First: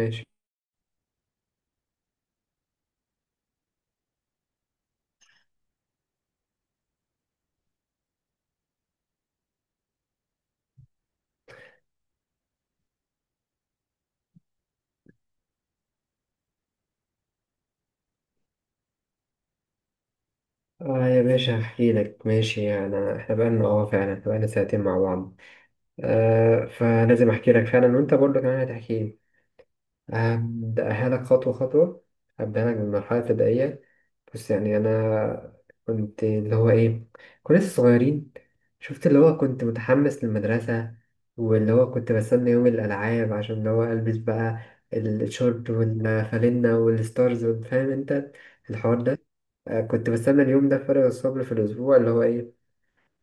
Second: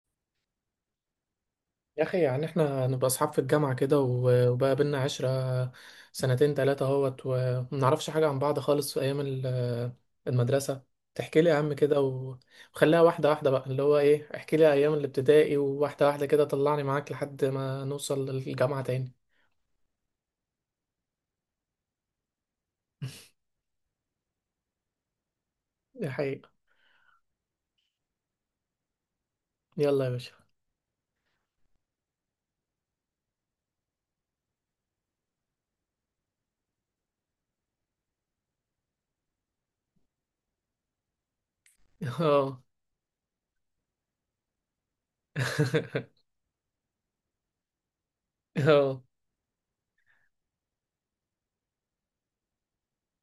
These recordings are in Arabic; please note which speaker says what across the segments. Speaker 1: ماشي،
Speaker 2: يا اخي، يعني احنا نبقى اصحاب في الجامعه كده وبقى بينا 10 سنتين تلاته اهوت وما نعرفش حاجه عن بعض خالص في ايام المدرسه. تحكي لي يا عم كده وخليها واحده واحده بقى، اللي هو ايه، احكي لي ايام الابتدائي، وواحده واحده كده طلعني معاك لحد ما نوصل للجامعه تاني.
Speaker 1: اه، يا باشا، هحكي لك. ماشي، يعني، احنا بقالنا، فعلا، احنا بقالنا ساعتين مع بعض.
Speaker 2: دي حقيقه.
Speaker 1: آه، فلازم احكي لك فعلا، وانت برضه كمان هتحكي لي.
Speaker 2: يلا يا باشا.
Speaker 1: هبدأها لك خطوة خطوة. هبدأها لك بالمرحلة الابتدائية. بس يعني أنا كنت اللي هو إيه كنا لسه صغيرين. شفت اللي هو كنت متحمس للمدرسة، واللي هو كنت بستنى
Speaker 2: اه.
Speaker 1: يوم الألعاب عشان اللي هو ألبس بقى الشورت والفانلة والستارز. فاهم أنت الحوار
Speaker 2: اه،
Speaker 1: ده؟ كنت بستنى اليوم ده فارغ الصبر في الأسبوع.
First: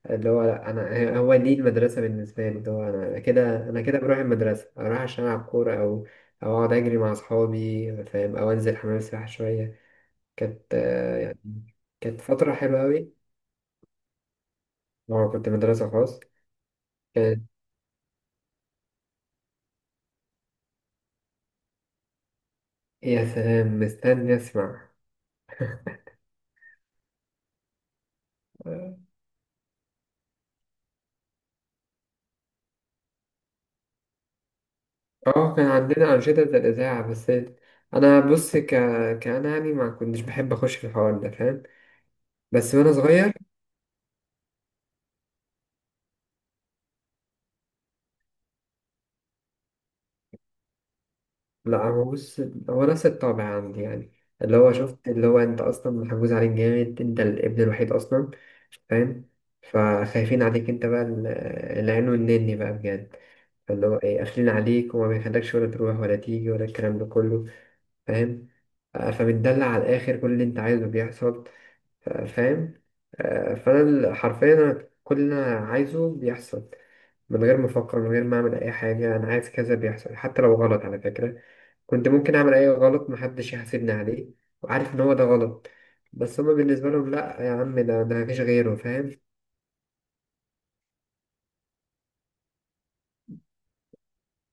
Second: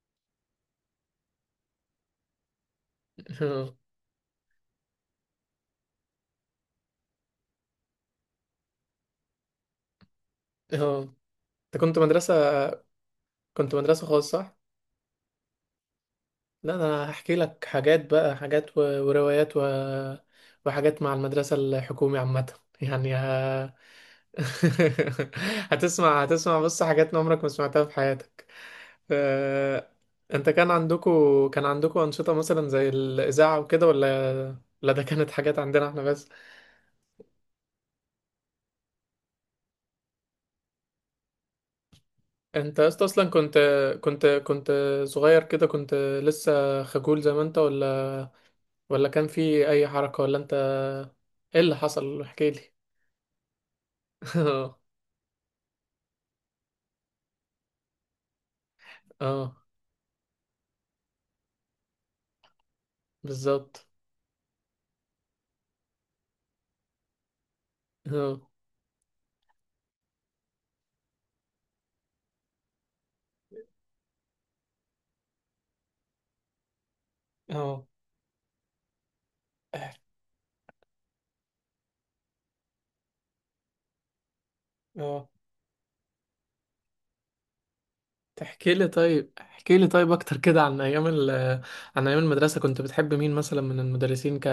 Speaker 1: اللي هو لا، انا هو دي المدرسه بالنسبه لي، اللي هو انا كده
Speaker 2: اه،
Speaker 1: انا كده بروح المدرسه، اروح عشان العب كوره، او اقعد اجري مع اصحابي، فاهم؟ او انزل حمام السباحه شويه. كانت
Speaker 2: اه،
Speaker 1: آه، يعني
Speaker 2: انت كنت
Speaker 1: كانت
Speaker 2: مدرسه،
Speaker 1: فتره حلوه قوي.
Speaker 2: كنت مدرسه خاصه صح؟
Speaker 1: هو كنت مدرسه خاص.
Speaker 2: لا، ده انا هحكي
Speaker 1: كانت.
Speaker 2: لك حاجات بقى، حاجات وروايات وحاجات مع المدرسة الحكومي عامة. يعني
Speaker 1: يا سلام، مستني اسمع.
Speaker 2: هتسمع، بص حاجات عمرك ما سمعتها في حياتك.
Speaker 1: اه،
Speaker 2: أه... انت كان عندكو، أنشطة مثلا زي الإذاعة وكده ولا؟ لا، ده كانت حاجات
Speaker 1: كان
Speaker 2: عندنا احنا
Speaker 1: عندنا
Speaker 2: بس.
Speaker 1: انشطه زي الاذاعه، بس. انا بص، كان، يعني ما كنتش بحب اخش في الحوار ده، فاهم؟ بس
Speaker 2: انت يا
Speaker 1: وانا
Speaker 2: اسطى اصلا
Speaker 1: صغير.
Speaker 2: كنت، كنت كنت صغير كده، كنت لسه خجول زي ما انت، ولا كان في اي حركة، ولا انت ايه اللي
Speaker 1: لا، هو
Speaker 2: حصل؟
Speaker 1: بص،
Speaker 2: احكي لي.
Speaker 1: هو نفس الطابع عندي، يعني اللي هو مم. شفت اللي هو انت اصلا محجوز عليك جامد. انت الابن الوحيد اصلا، فاهم؟
Speaker 2: اه،
Speaker 1: فخايفين عليك انت بقى، العين والنني بقى، بجد.
Speaker 2: بالظبط.
Speaker 1: فاللي هو ايه قافلين عليك، وما بيخلكش ولا تروح ولا تيجي، ولا الكلام ده كله،
Speaker 2: اه،
Speaker 1: فاهم؟ فمتدلع على الاخر، كل اللي انت عايزه بيحصل. فاهم. حرفيا، أنا كل اللي انا عايزه بيحصل، من غير ما
Speaker 2: اه،
Speaker 1: افكر، من غير ما اعمل اي حاجه. انا عايز كذا، بيحصل، حتى لو غلط على فكره. كنت ممكن اعمل اي غلط محدش يحاسبني عليه، وعارف ان هو ده
Speaker 2: اه.
Speaker 1: غلط. بس هما بالنسبه لهم، لا يا عم، ده مفيش
Speaker 2: تحكي
Speaker 1: غيره،
Speaker 2: لي
Speaker 1: فاهم؟
Speaker 2: طيب، احكي لي طيب اكتر كده عن ايام عن ايام المدرسة. كنت بتحب مين مثلا من المدرسين؟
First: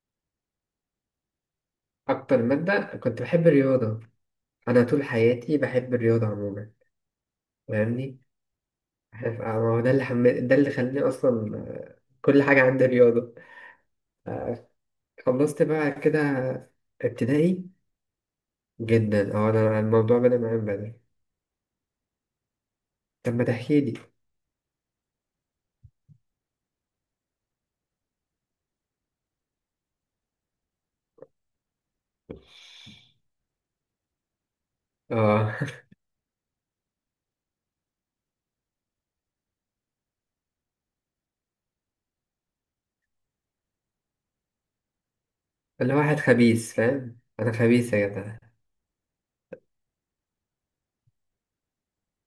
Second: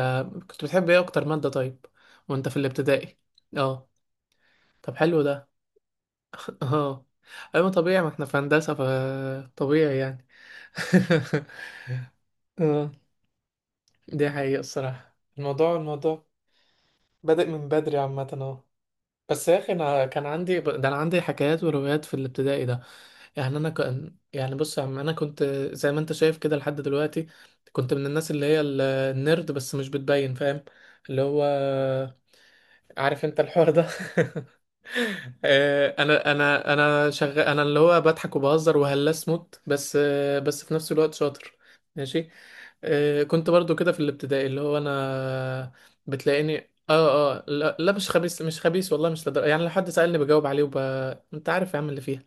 Speaker 2: كنت بتحب ايه اكتر مادة طيب؟
Speaker 1: اكتر
Speaker 2: وانت في
Speaker 1: ماده
Speaker 2: الابتدائي.
Speaker 1: كنت بحب
Speaker 2: اه،
Speaker 1: الرياضه. انا
Speaker 2: طب
Speaker 1: طول
Speaker 2: حلو ده.
Speaker 1: حياتي بحب الرياضه عموما.
Speaker 2: اه، ايوه طبيعي، ما
Speaker 1: فاهمني.
Speaker 2: احنا في هندسة
Speaker 1: عارف، ما هو
Speaker 2: فطبيعي يعني.
Speaker 1: ده اللي خلاني اصلا، كل حاجه عندي
Speaker 2: اه،
Speaker 1: رياضه.
Speaker 2: دي حقيقة الصراحة.
Speaker 1: خلصت
Speaker 2: الموضوع،
Speaker 1: بقى كده
Speaker 2: بادئ
Speaker 1: ابتدائي.
Speaker 2: من بدري عامة، اه.
Speaker 1: جدا،
Speaker 2: بس
Speaker 1: اه،
Speaker 2: يا اخي،
Speaker 1: انا
Speaker 2: انا
Speaker 1: الموضوع
Speaker 2: كان
Speaker 1: بدأ معايا
Speaker 2: عندي
Speaker 1: من
Speaker 2: ده،
Speaker 1: بدري.
Speaker 2: انا عندي حكايات وروايات في الابتدائي ده.
Speaker 1: طب، ما
Speaker 2: يعني انا
Speaker 1: تحكيلي.
Speaker 2: كان، يعني بص يا عم، انا كنت زي ما انت شايف كده لحد دلوقتي، كنت من الناس اللي هي النيرد، بس مش بتبين، فاهم؟ اللي هو عارف انت الحوار ده.
Speaker 1: اه.
Speaker 2: انا شغال، انا اللي هو بضحك وبهزر وهلاس موت بس، بس في نفس الوقت شاطر. ماشي. كنت برضو كده في الابتدائي، اللي هو انا
Speaker 1: انا واحد
Speaker 2: بتلاقيني.
Speaker 1: خبيث، فاهم؟
Speaker 2: اه، اه.
Speaker 1: انا
Speaker 2: لا, لا،
Speaker 1: خبيث يا
Speaker 2: مش
Speaker 1: جدع.
Speaker 2: خبيث، مش خبيث، والله مش يعني لو حد سألني بجاوب عليه انت عارف يا عم اللي فيها.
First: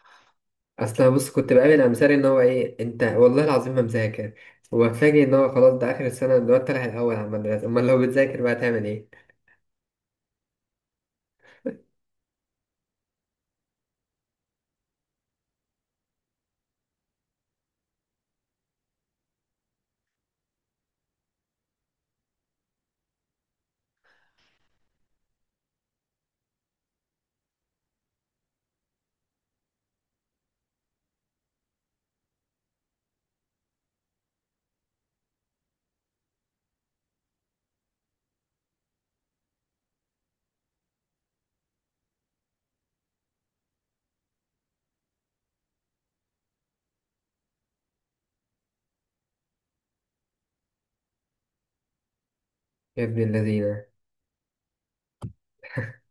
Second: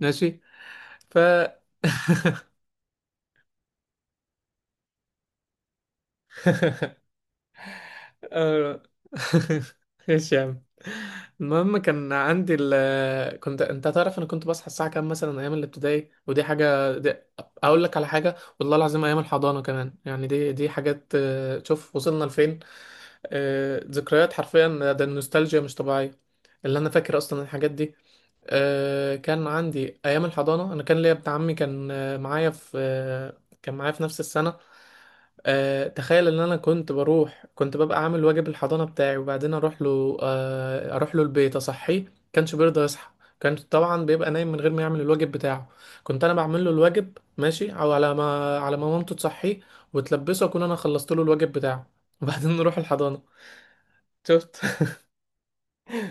Speaker 2: ماشي.
Speaker 1: اصل أنا
Speaker 2: ف
Speaker 1: بص، كنت بقابل امثال، ان هو ايه انت والله العظيم ما مذاكر. وفاجئ ان هو خلاص، ده اخر السنه، ده انت رايح الاول على المدرسه، امال لو بتذاكر بقى
Speaker 2: آه.
Speaker 1: تعمل ايه؟
Speaker 2: ايش يا عم. المهم كان عندي كنت، انت تعرف، انا كنت بصحى الساعه كام مثلا ايام الابتدائي، ودي حاجه. اقول لك على حاجه، والله العظيم ايام الحضانه كمان. يعني دي، حاجات. شوف وصلنا لفين. ذكريات حرفيا، ده النوستالجيا مش طبيعيه، اللي انا فاكر اصلا الحاجات دي. كان عندي ايام الحضانه، انا كان ليا ابن عمي كان معايا في، كان معايا في نفس السنه. تخيل ان انا كنت ببقى عامل واجب الحضانه بتاعي، وبعدين اروح له، البيت اصحيه، كانش بيرضى يصحى. كان طبعا بيبقى نايم من غير ما يعمل الواجب بتاعه. كنت انا بعمل له الواجب، ماشي، او على ما، مامته تصحيه وتلبسه، اكون انا خلصت له الواجب بتاعه، وبعدين نروح
Speaker 1: يا ابن
Speaker 2: الحضانه.
Speaker 1: الذين!
Speaker 2: شفت؟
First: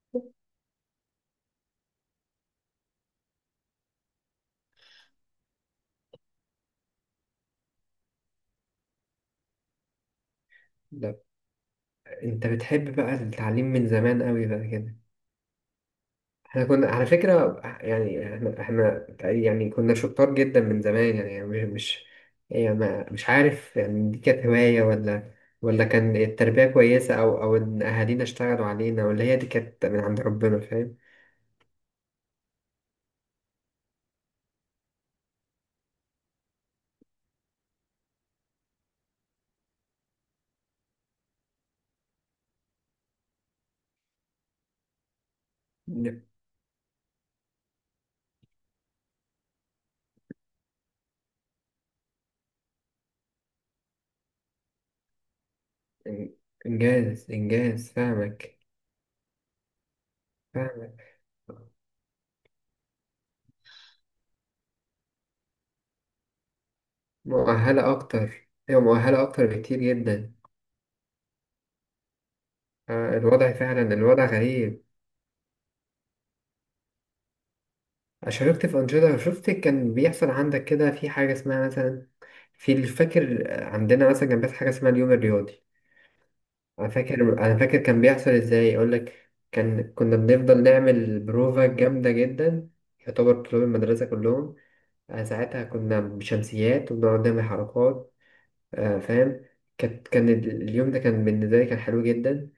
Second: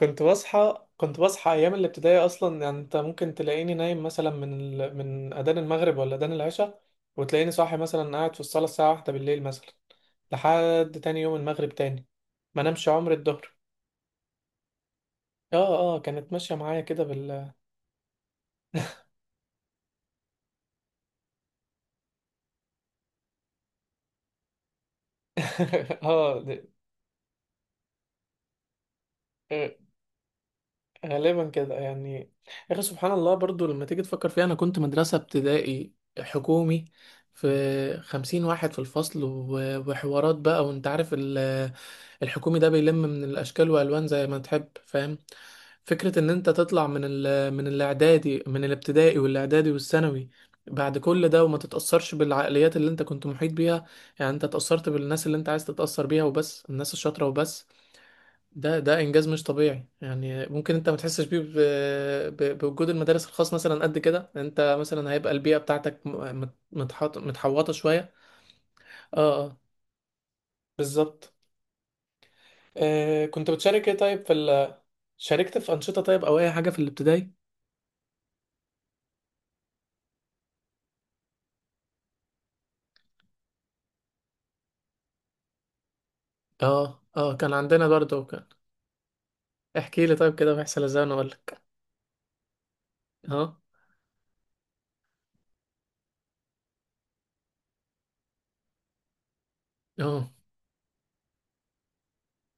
Speaker 2: كنت بصحى، ايام الابتدائي اصلا. يعني انت ممكن تلاقيني نايم مثلا من اذان المغرب ولا اذان العشاء، وتلاقيني صاحي مثلا قاعد في الصاله الساعه واحدة بالليل مثلا، لحد
Speaker 1: لا،
Speaker 2: تاني يوم المغرب تاني.
Speaker 1: انت
Speaker 2: ما نمش
Speaker 1: بتحب
Speaker 2: عمر
Speaker 1: بقى
Speaker 2: الظهر.
Speaker 1: التعليم من زمان قوي بقى كده.
Speaker 2: اه، اه، كانت ماشيه
Speaker 1: احنا
Speaker 2: معايا
Speaker 1: كنا
Speaker 2: كده
Speaker 1: على
Speaker 2: بال
Speaker 1: فكرة، يعني احنا يعني كنا شطار جدا من زمان، يعني مش، يعني، مش عارف، يعني دي كانت هواية، ولا كان
Speaker 2: اه،
Speaker 1: التربية كويسة، أو إن أهالينا اشتغلوا علينا، ولا هي دي
Speaker 2: آه،
Speaker 1: كانت من عند ربنا، فاهم؟
Speaker 2: غالبا كده يعني. يا اخي سبحان الله، برضو لما تيجي تفكر فيها، انا كنت مدرسه ابتدائي حكومي، في 50 واحد في الفصل، وحوارات بقى، وانت عارف الحكومي ده بيلم من الاشكال والوان زي ما تحب، فاهم؟ فكرة
Speaker 1: إن-
Speaker 2: ان انت تطلع من من الاعدادي، من الابتدائي والاعدادي والثانوي، بعد كل ده وما تتأثرش بالعقليات اللي انت كنت محيط بيها، يعني انت اتأثرت بالناس اللي انت عايز تتأثر بيها
Speaker 1: إن-
Speaker 2: وبس، الناس الشاطرة
Speaker 1: إنجاز
Speaker 2: وبس،
Speaker 1: إنجاز. فاهمك
Speaker 2: ده انجاز مش طبيعي. يعني ممكن انت ما
Speaker 1: فاهمك.
Speaker 2: تحسش بيه بوجود المدارس الخاص مثلا، قد كده انت مثلا هيبقى البيئة بتاعتك م- مت- متحط متحوطة
Speaker 1: مؤهلة
Speaker 2: شوية.
Speaker 1: أكتر، هي
Speaker 2: اه،
Speaker 1: مؤهلة أكتر
Speaker 2: اه،
Speaker 1: بكتير جدا.
Speaker 2: بالظبط. كنت بتشارك ايه
Speaker 1: الوضع
Speaker 2: طيب؟
Speaker 1: غريب.
Speaker 2: شاركت في أنشطة طيب أو أي حاجة في الابتدائي؟
Speaker 1: شاركت في أنشطة. شفت كان بيحصل عندك كده في حاجة اسمها مثلا، في الفاكر عندنا مثلا كان بيحصل حاجة اسمها اليوم الرياضي. أنا
Speaker 2: اه،
Speaker 1: فاكر
Speaker 2: اه، كان
Speaker 1: أنا فاكر
Speaker 2: عندنا
Speaker 1: كان
Speaker 2: برضه
Speaker 1: بيحصل
Speaker 2: كان
Speaker 1: إزاي أقولك.
Speaker 2: احكي لي
Speaker 1: كنا
Speaker 2: طيب كده،
Speaker 1: بنفضل
Speaker 2: بيحصل ازاي وأنا
Speaker 1: نعمل
Speaker 2: أقول لك.
Speaker 1: بروفا جامدة جدا، يعتبر
Speaker 2: اه،
Speaker 1: طلاب المدرسة كلهم. ساعتها كنا بشمسيات وبنقعد نعمل حركات. فاهم.
Speaker 2: اه.
Speaker 1: اليوم ده كان بالنسبة لي، كان حلو جدا،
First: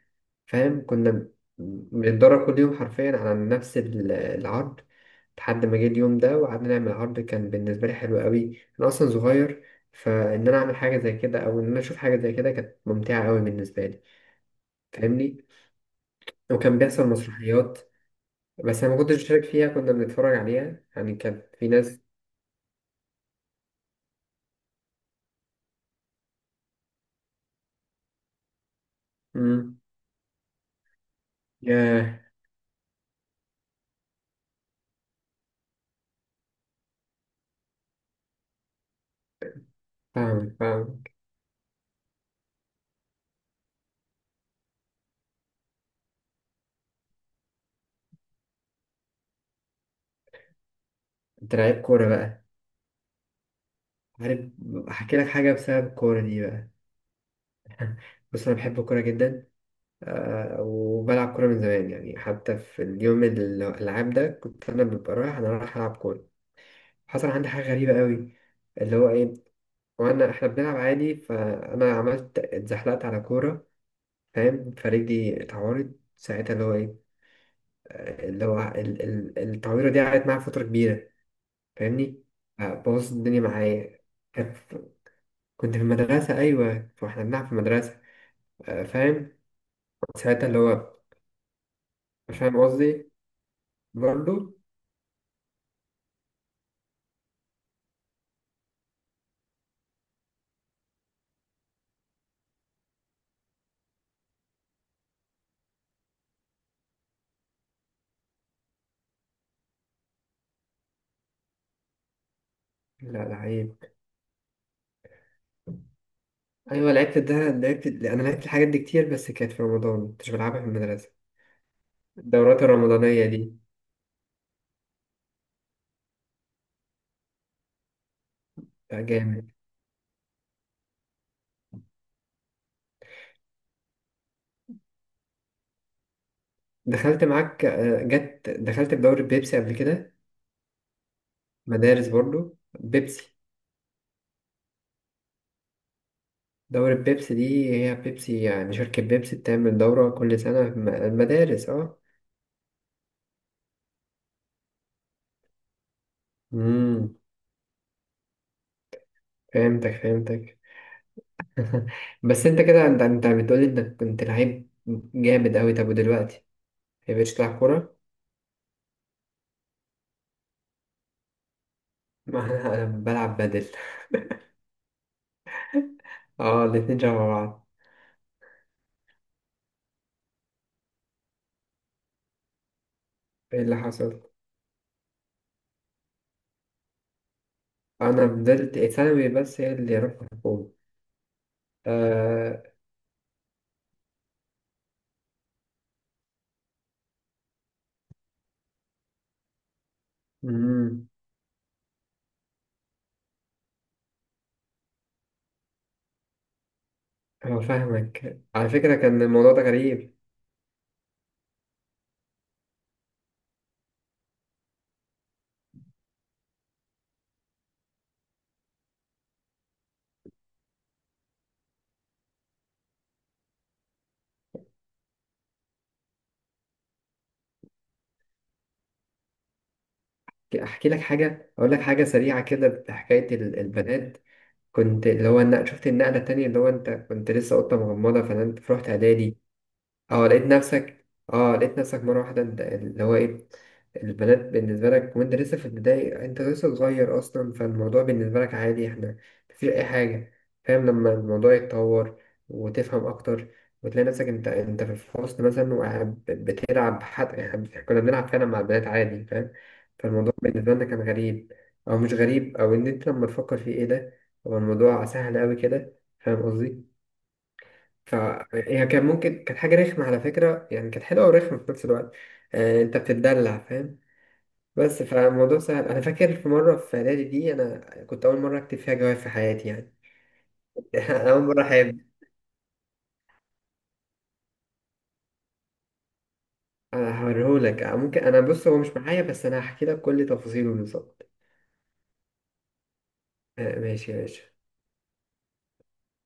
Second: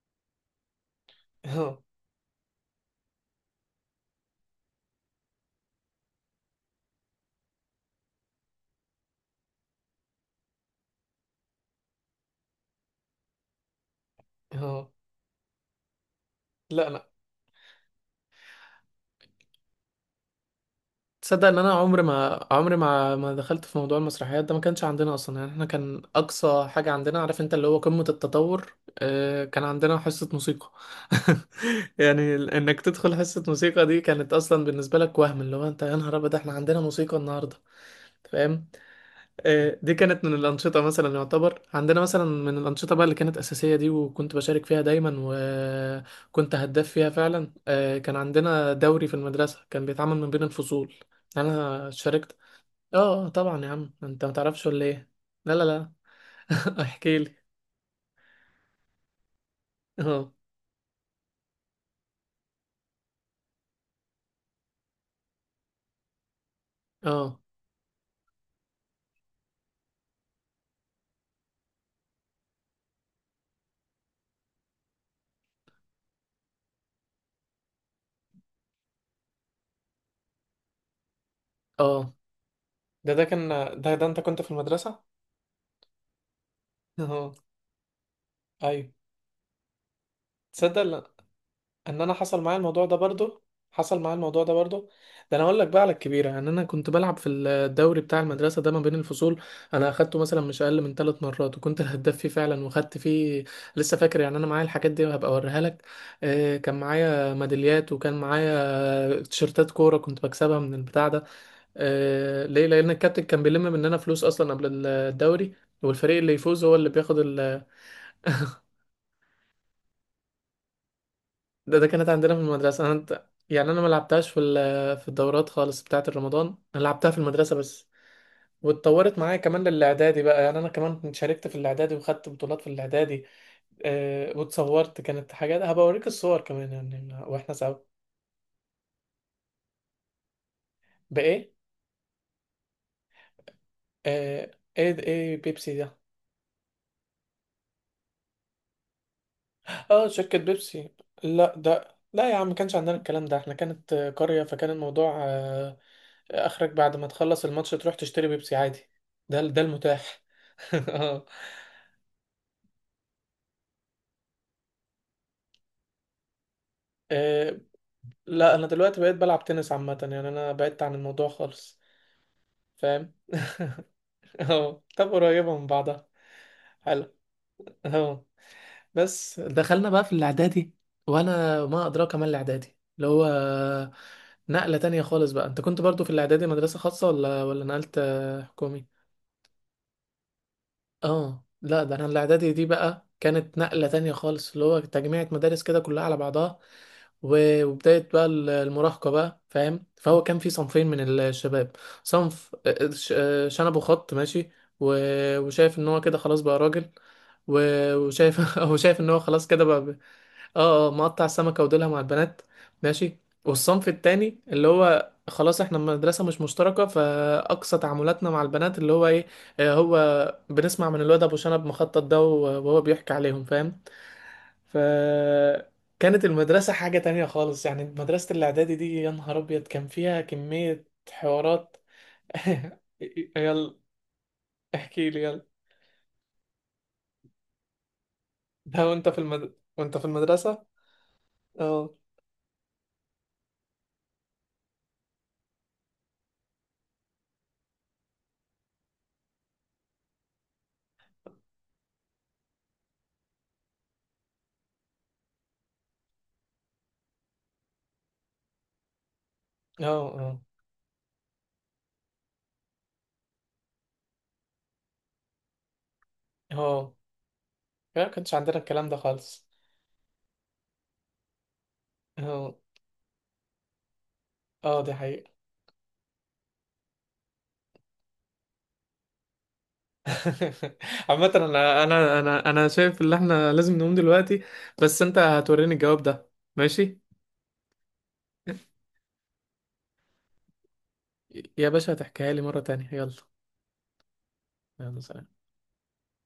Speaker 1: فاهم؟ كنا
Speaker 2: اه،
Speaker 1: بنتدرب كل يوم حرفيا على نفس العرض، لحد ما جه اليوم ده وقعدنا نعمل عرض كان بالنسبة لي حلو قوي. أنا أصلا صغير، فإن أنا أعمل حاجة زي كده أو إن أنا أشوف حاجة زي كده كانت ممتعة قوي بالنسبة لي،
Speaker 2: اه.
Speaker 1: فاهمني. وكان
Speaker 2: لا، أنا
Speaker 1: بيحصل مسرحيات، بس أنا ما كنتش بشارك فيها، كنا بنتفرج عليها، يعني كان
Speaker 2: تصدق إن
Speaker 1: في
Speaker 2: أنا
Speaker 1: ناس.
Speaker 2: عمري ما دخلت في موضوع المسرحيات ده. ما كانش عندنا أصلا، يعني احنا كان أقصى حاجة عندنا، عارف أنت، اللي هو قمة التطور، كان
Speaker 1: مم.
Speaker 2: عندنا حصة موسيقى.
Speaker 1: ياه!
Speaker 2: يعني إنك تدخل حصة موسيقى دي كانت أصلا بالنسبة لك وهم، اللي هو أنت يا نهار أبيض احنا عندنا موسيقى النهاردة، فاهم؟ دي كانت من
Speaker 1: فاهمك
Speaker 2: الأنشطة
Speaker 1: فاهمك.
Speaker 2: مثلا، يعتبر عندنا مثلا من الأنشطة بقى اللي كانت أساسية دي، وكنت بشارك فيها دايما، وكنت هداف فيها فعلا. كان عندنا دوري في المدرسة، كان بيتعمل من بين الفصول، يعني
Speaker 1: أنت لعيب
Speaker 2: أنا
Speaker 1: كورة
Speaker 2: شاركت.
Speaker 1: بقى.
Speaker 2: اه، طبعا يا عم، أنت ما
Speaker 1: عارف.
Speaker 2: تعرفش ولا إيه؟
Speaker 1: أحكي لك حاجة
Speaker 2: لا، لا،
Speaker 1: بسبب
Speaker 2: لا.
Speaker 1: الكورة دي بقى.
Speaker 2: احكي لي.
Speaker 1: بص، أنا بحب الكورة جدا.
Speaker 2: اه،
Speaker 1: وبلعب كورة من زمان، يعني حتى في اليوم الألعاب ده كنت أنا رايح ألعب كورة. حصل
Speaker 2: اه،
Speaker 1: عندي حاجة غريبة قوي، اللي هو إيه وأنا إحنا بنلعب عادي، فأنا اتزحلقت على كورة، فاهم؟ فرجلي اتعورت ساعتها اللي هو إيه آه، اللي هو ال- ال- التعويرة دي قعدت معايا فترة كبيرة،
Speaker 2: اه،
Speaker 1: فاهمني.
Speaker 2: ده
Speaker 1: بوظت
Speaker 2: ده
Speaker 1: الدنيا
Speaker 2: كان ده
Speaker 1: معايا.
Speaker 2: ده أنت كنت في
Speaker 1: كان في-
Speaker 2: المدرسة.
Speaker 1: كنت في المدرسة، أيوة،
Speaker 2: اه،
Speaker 1: وإحنا
Speaker 2: آه.
Speaker 1: بنلعب في المدرسة.
Speaker 2: أيوه.
Speaker 1: فاهم، ساعتها. اللي هو
Speaker 2: تصدق ان انا حصل معايا
Speaker 1: فاهم
Speaker 2: الموضوع ده
Speaker 1: قصدي؟
Speaker 2: برضو. حصل معايا الموضوع ده
Speaker 1: برضه.
Speaker 2: برضو. ده انا اقول لك بقى على الكبيره، ان انا كنت بلعب في الدوري بتاع المدرسه ده ما بين الفصول، انا اخدته مثلا مش اقل من 3 مرات، وكنت الهداف فيه فعلا وخدت فيه. لسه فاكر، يعني انا معايا الحاجات دي وهبقى اوريها لك. كان معايا ميداليات، وكان معايا تيشيرتات كوره كنت بكسبها من البتاع ده. ليه؟ لان
Speaker 1: لا،
Speaker 2: الكابتن
Speaker 1: لا،
Speaker 2: كان بيلم
Speaker 1: عيب.
Speaker 2: مننا فلوس اصلا قبل الدوري، والفريق اللي يفوز هو اللي
Speaker 1: ايوه،
Speaker 2: بياخد.
Speaker 1: لعبت ده لعبت انا لعبت الحاجات دي كتير، بس كانت في رمضان، كنتش بلعبها في المدرسه.
Speaker 2: ده كانت عندنا في
Speaker 1: الدورات
Speaker 2: المدرسة. أنا، أنت
Speaker 1: الرمضانيه دي.
Speaker 2: يعني أنا ما لعبتهاش في الدورات خالص بتاعة الرمضان، أنا لعبتها في المدرسة بس.
Speaker 1: لا،
Speaker 2: واتطورت معايا
Speaker 1: جامد.
Speaker 2: كمان للإعدادي بقى، يعني أنا كمان كنت شاركت في الإعدادي وخدت بطولات في الإعدادي. أه، واتصورت، كانت حاجات هبقى أوريك الصور كمان يعني
Speaker 1: دخلت
Speaker 2: وإحنا
Speaker 1: معاك،
Speaker 2: سوا.
Speaker 1: جت، دخلت في دوري بيبسي قبل كده.
Speaker 2: بإيه؟
Speaker 1: مدارس برضو بيبسي.
Speaker 2: أه، إيه بيبسي ده؟
Speaker 1: دوري بيبسي دي، هي بيبسي، يعني شركه بيبسي بتعمل
Speaker 2: اه،
Speaker 1: دوره
Speaker 2: شركة
Speaker 1: كل سنه في
Speaker 2: بيبسي. لا،
Speaker 1: المدارس.
Speaker 2: ده
Speaker 1: اه.
Speaker 2: لا يا عم، ما كانش عندنا الكلام ده. احنا كانت قرية، فكان الموضوع، اخرك بعد ما
Speaker 1: امم
Speaker 2: تخلص الماتش تروح تشتري بيبسي عادي. ده
Speaker 1: فهمتك
Speaker 2: المتاح.
Speaker 1: فهمتك.
Speaker 2: اه.
Speaker 1: بس انت كده، انت بتقولي انك كنت لعيب جامد قوي. طب، ودلوقتي، ما بقتش تلعب
Speaker 2: آه،
Speaker 1: كوره؟
Speaker 2: لا، انا دلوقتي بقيت بلعب تنس عامة، يعني انا بعدت عن الموضوع خالص.
Speaker 1: ما أنا
Speaker 2: فاهم.
Speaker 1: بلعب بدل.
Speaker 2: اه، طب قريبة من بعضها.
Speaker 1: اه، الاتنين
Speaker 2: حلو.
Speaker 1: شبه بعض.
Speaker 2: اه. بس دخلنا بقى في الاعدادي، وانا ما ادراك ما الاعدادي، اللي هو
Speaker 1: ايه اللي حصل؟
Speaker 2: نقلة تانية خالص بقى. انت كنت برضو في الاعدادي مدرسة خاصة ولا، نقلت
Speaker 1: انا فضلت
Speaker 2: حكومي؟
Speaker 1: ثانوي، بس هي اللي رحت حكومة.
Speaker 2: اه. لا، ده انا الاعدادي
Speaker 1: آه،
Speaker 2: دي بقى كانت نقلة تانية خالص، اللي هو تجميعة مدارس كده كلها على بعضها، وبداية بقى المراهقة بقى، فاهم؟ فهو كان في صنفين
Speaker 1: أمم،
Speaker 2: من الشباب: صنف شنبه خط، ماشي، وشايف ان هو كده خلاص بقى راجل،
Speaker 1: هو
Speaker 2: وشايف
Speaker 1: فاهمك على
Speaker 2: هو
Speaker 1: فكرة،
Speaker 2: شايف ان هو
Speaker 1: كان
Speaker 2: خلاص
Speaker 1: الموضوع ده
Speaker 2: كده بقى.
Speaker 1: غريب.
Speaker 2: اه، اه، مقطع السمكة وديلها مع البنات. ماشي. والصنف التاني اللي هو خلاص احنا مدرسة مش مشتركة، فأقصى تعاملاتنا مع البنات اللي هو ايه، هو بنسمع من الواد أبو شنب مخطط ده، وهو بيحكي عليهم، فاهم؟ ف كانت المدرسة حاجة تانية خالص، يعني مدرسة الإعدادي دي يا نهار أبيض كان فيها كمية
Speaker 1: احكي لك حاجة اقول
Speaker 2: حوارات.
Speaker 1: لك حاجة سريعة كده بحكاية
Speaker 2: يلا
Speaker 1: البنات. كنت
Speaker 2: احكي لي، يلا.
Speaker 1: شفت النقلة التانية، اللي هو انت كنت لسه قطة مغمضة، فنمت
Speaker 2: ده
Speaker 1: رحت
Speaker 2: وانت
Speaker 1: اعدادي.
Speaker 2: وانت في
Speaker 1: اه، لقيت
Speaker 2: المدرسة.
Speaker 1: نفسك. اه، لقيت
Speaker 2: اه،
Speaker 1: نفسك مرة واحدة، انت اللي هو ايه البنات بالنسبة لك، وانت لسه في البداية، انت لسه صغير اصلا، فالموضوع بالنسبة لك عادي. احنا مفيش اي حاجة، فاهم؟ لما الموضوع يتطور وتفهم اكتر وتلاقي نفسك انت في الفصل مثلا وقاعد بتلعب حد، يعني كنا بنلعب فعلا مع البنات عادي، فاهم؟
Speaker 2: اه،
Speaker 1: فالموضوع
Speaker 2: اه،
Speaker 1: بالنسبة لنا كان غريب، او مش غريب، او ان انت لما تفكر فيه ايه ده، هو الموضوع سهل اوي كده، فاهم قصدي؟
Speaker 2: اه، ما كانش عندنا
Speaker 1: فهي
Speaker 2: الكلام ده
Speaker 1: كان ممكن
Speaker 2: خالص.
Speaker 1: كانت حاجة رخمة على فكرة، يعني كانت حلوة ورخمة في نفس الوقت.
Speaker 2: اه،
Speaker 1: انت بتتدلع، فاهم.
Speaker 2: اه، دي
Speaker 1: بس
Speaker 2: حقيقة.
Speaker 1: فالموضوع سهل. انا فاكر في مرة، في اعدادي دي، انا كنت اول مرة اكتب فيها جواب في حياتي، يعني.
Speaker 2: عامة
Speaker 1: اول مرة
Speaker 2: انا،
Speaker 1: احب.
Speaker 2: شايف ان احنا لازم نقوم دلوقتي، بس انت هتوريني الجواب ده، ماشي
Speaker 1: انا هوريهولك. ممكن، انا بص، هو مش معايا، بس انا هحكي لك كل تفاصيله بالظبط.
Speaker 2: يا باشا؟ هتحكيها لي مرة تانية. يلا.
Speaker 1: آه، ماشي يا باشا.
Speaker 2: يلا سلام.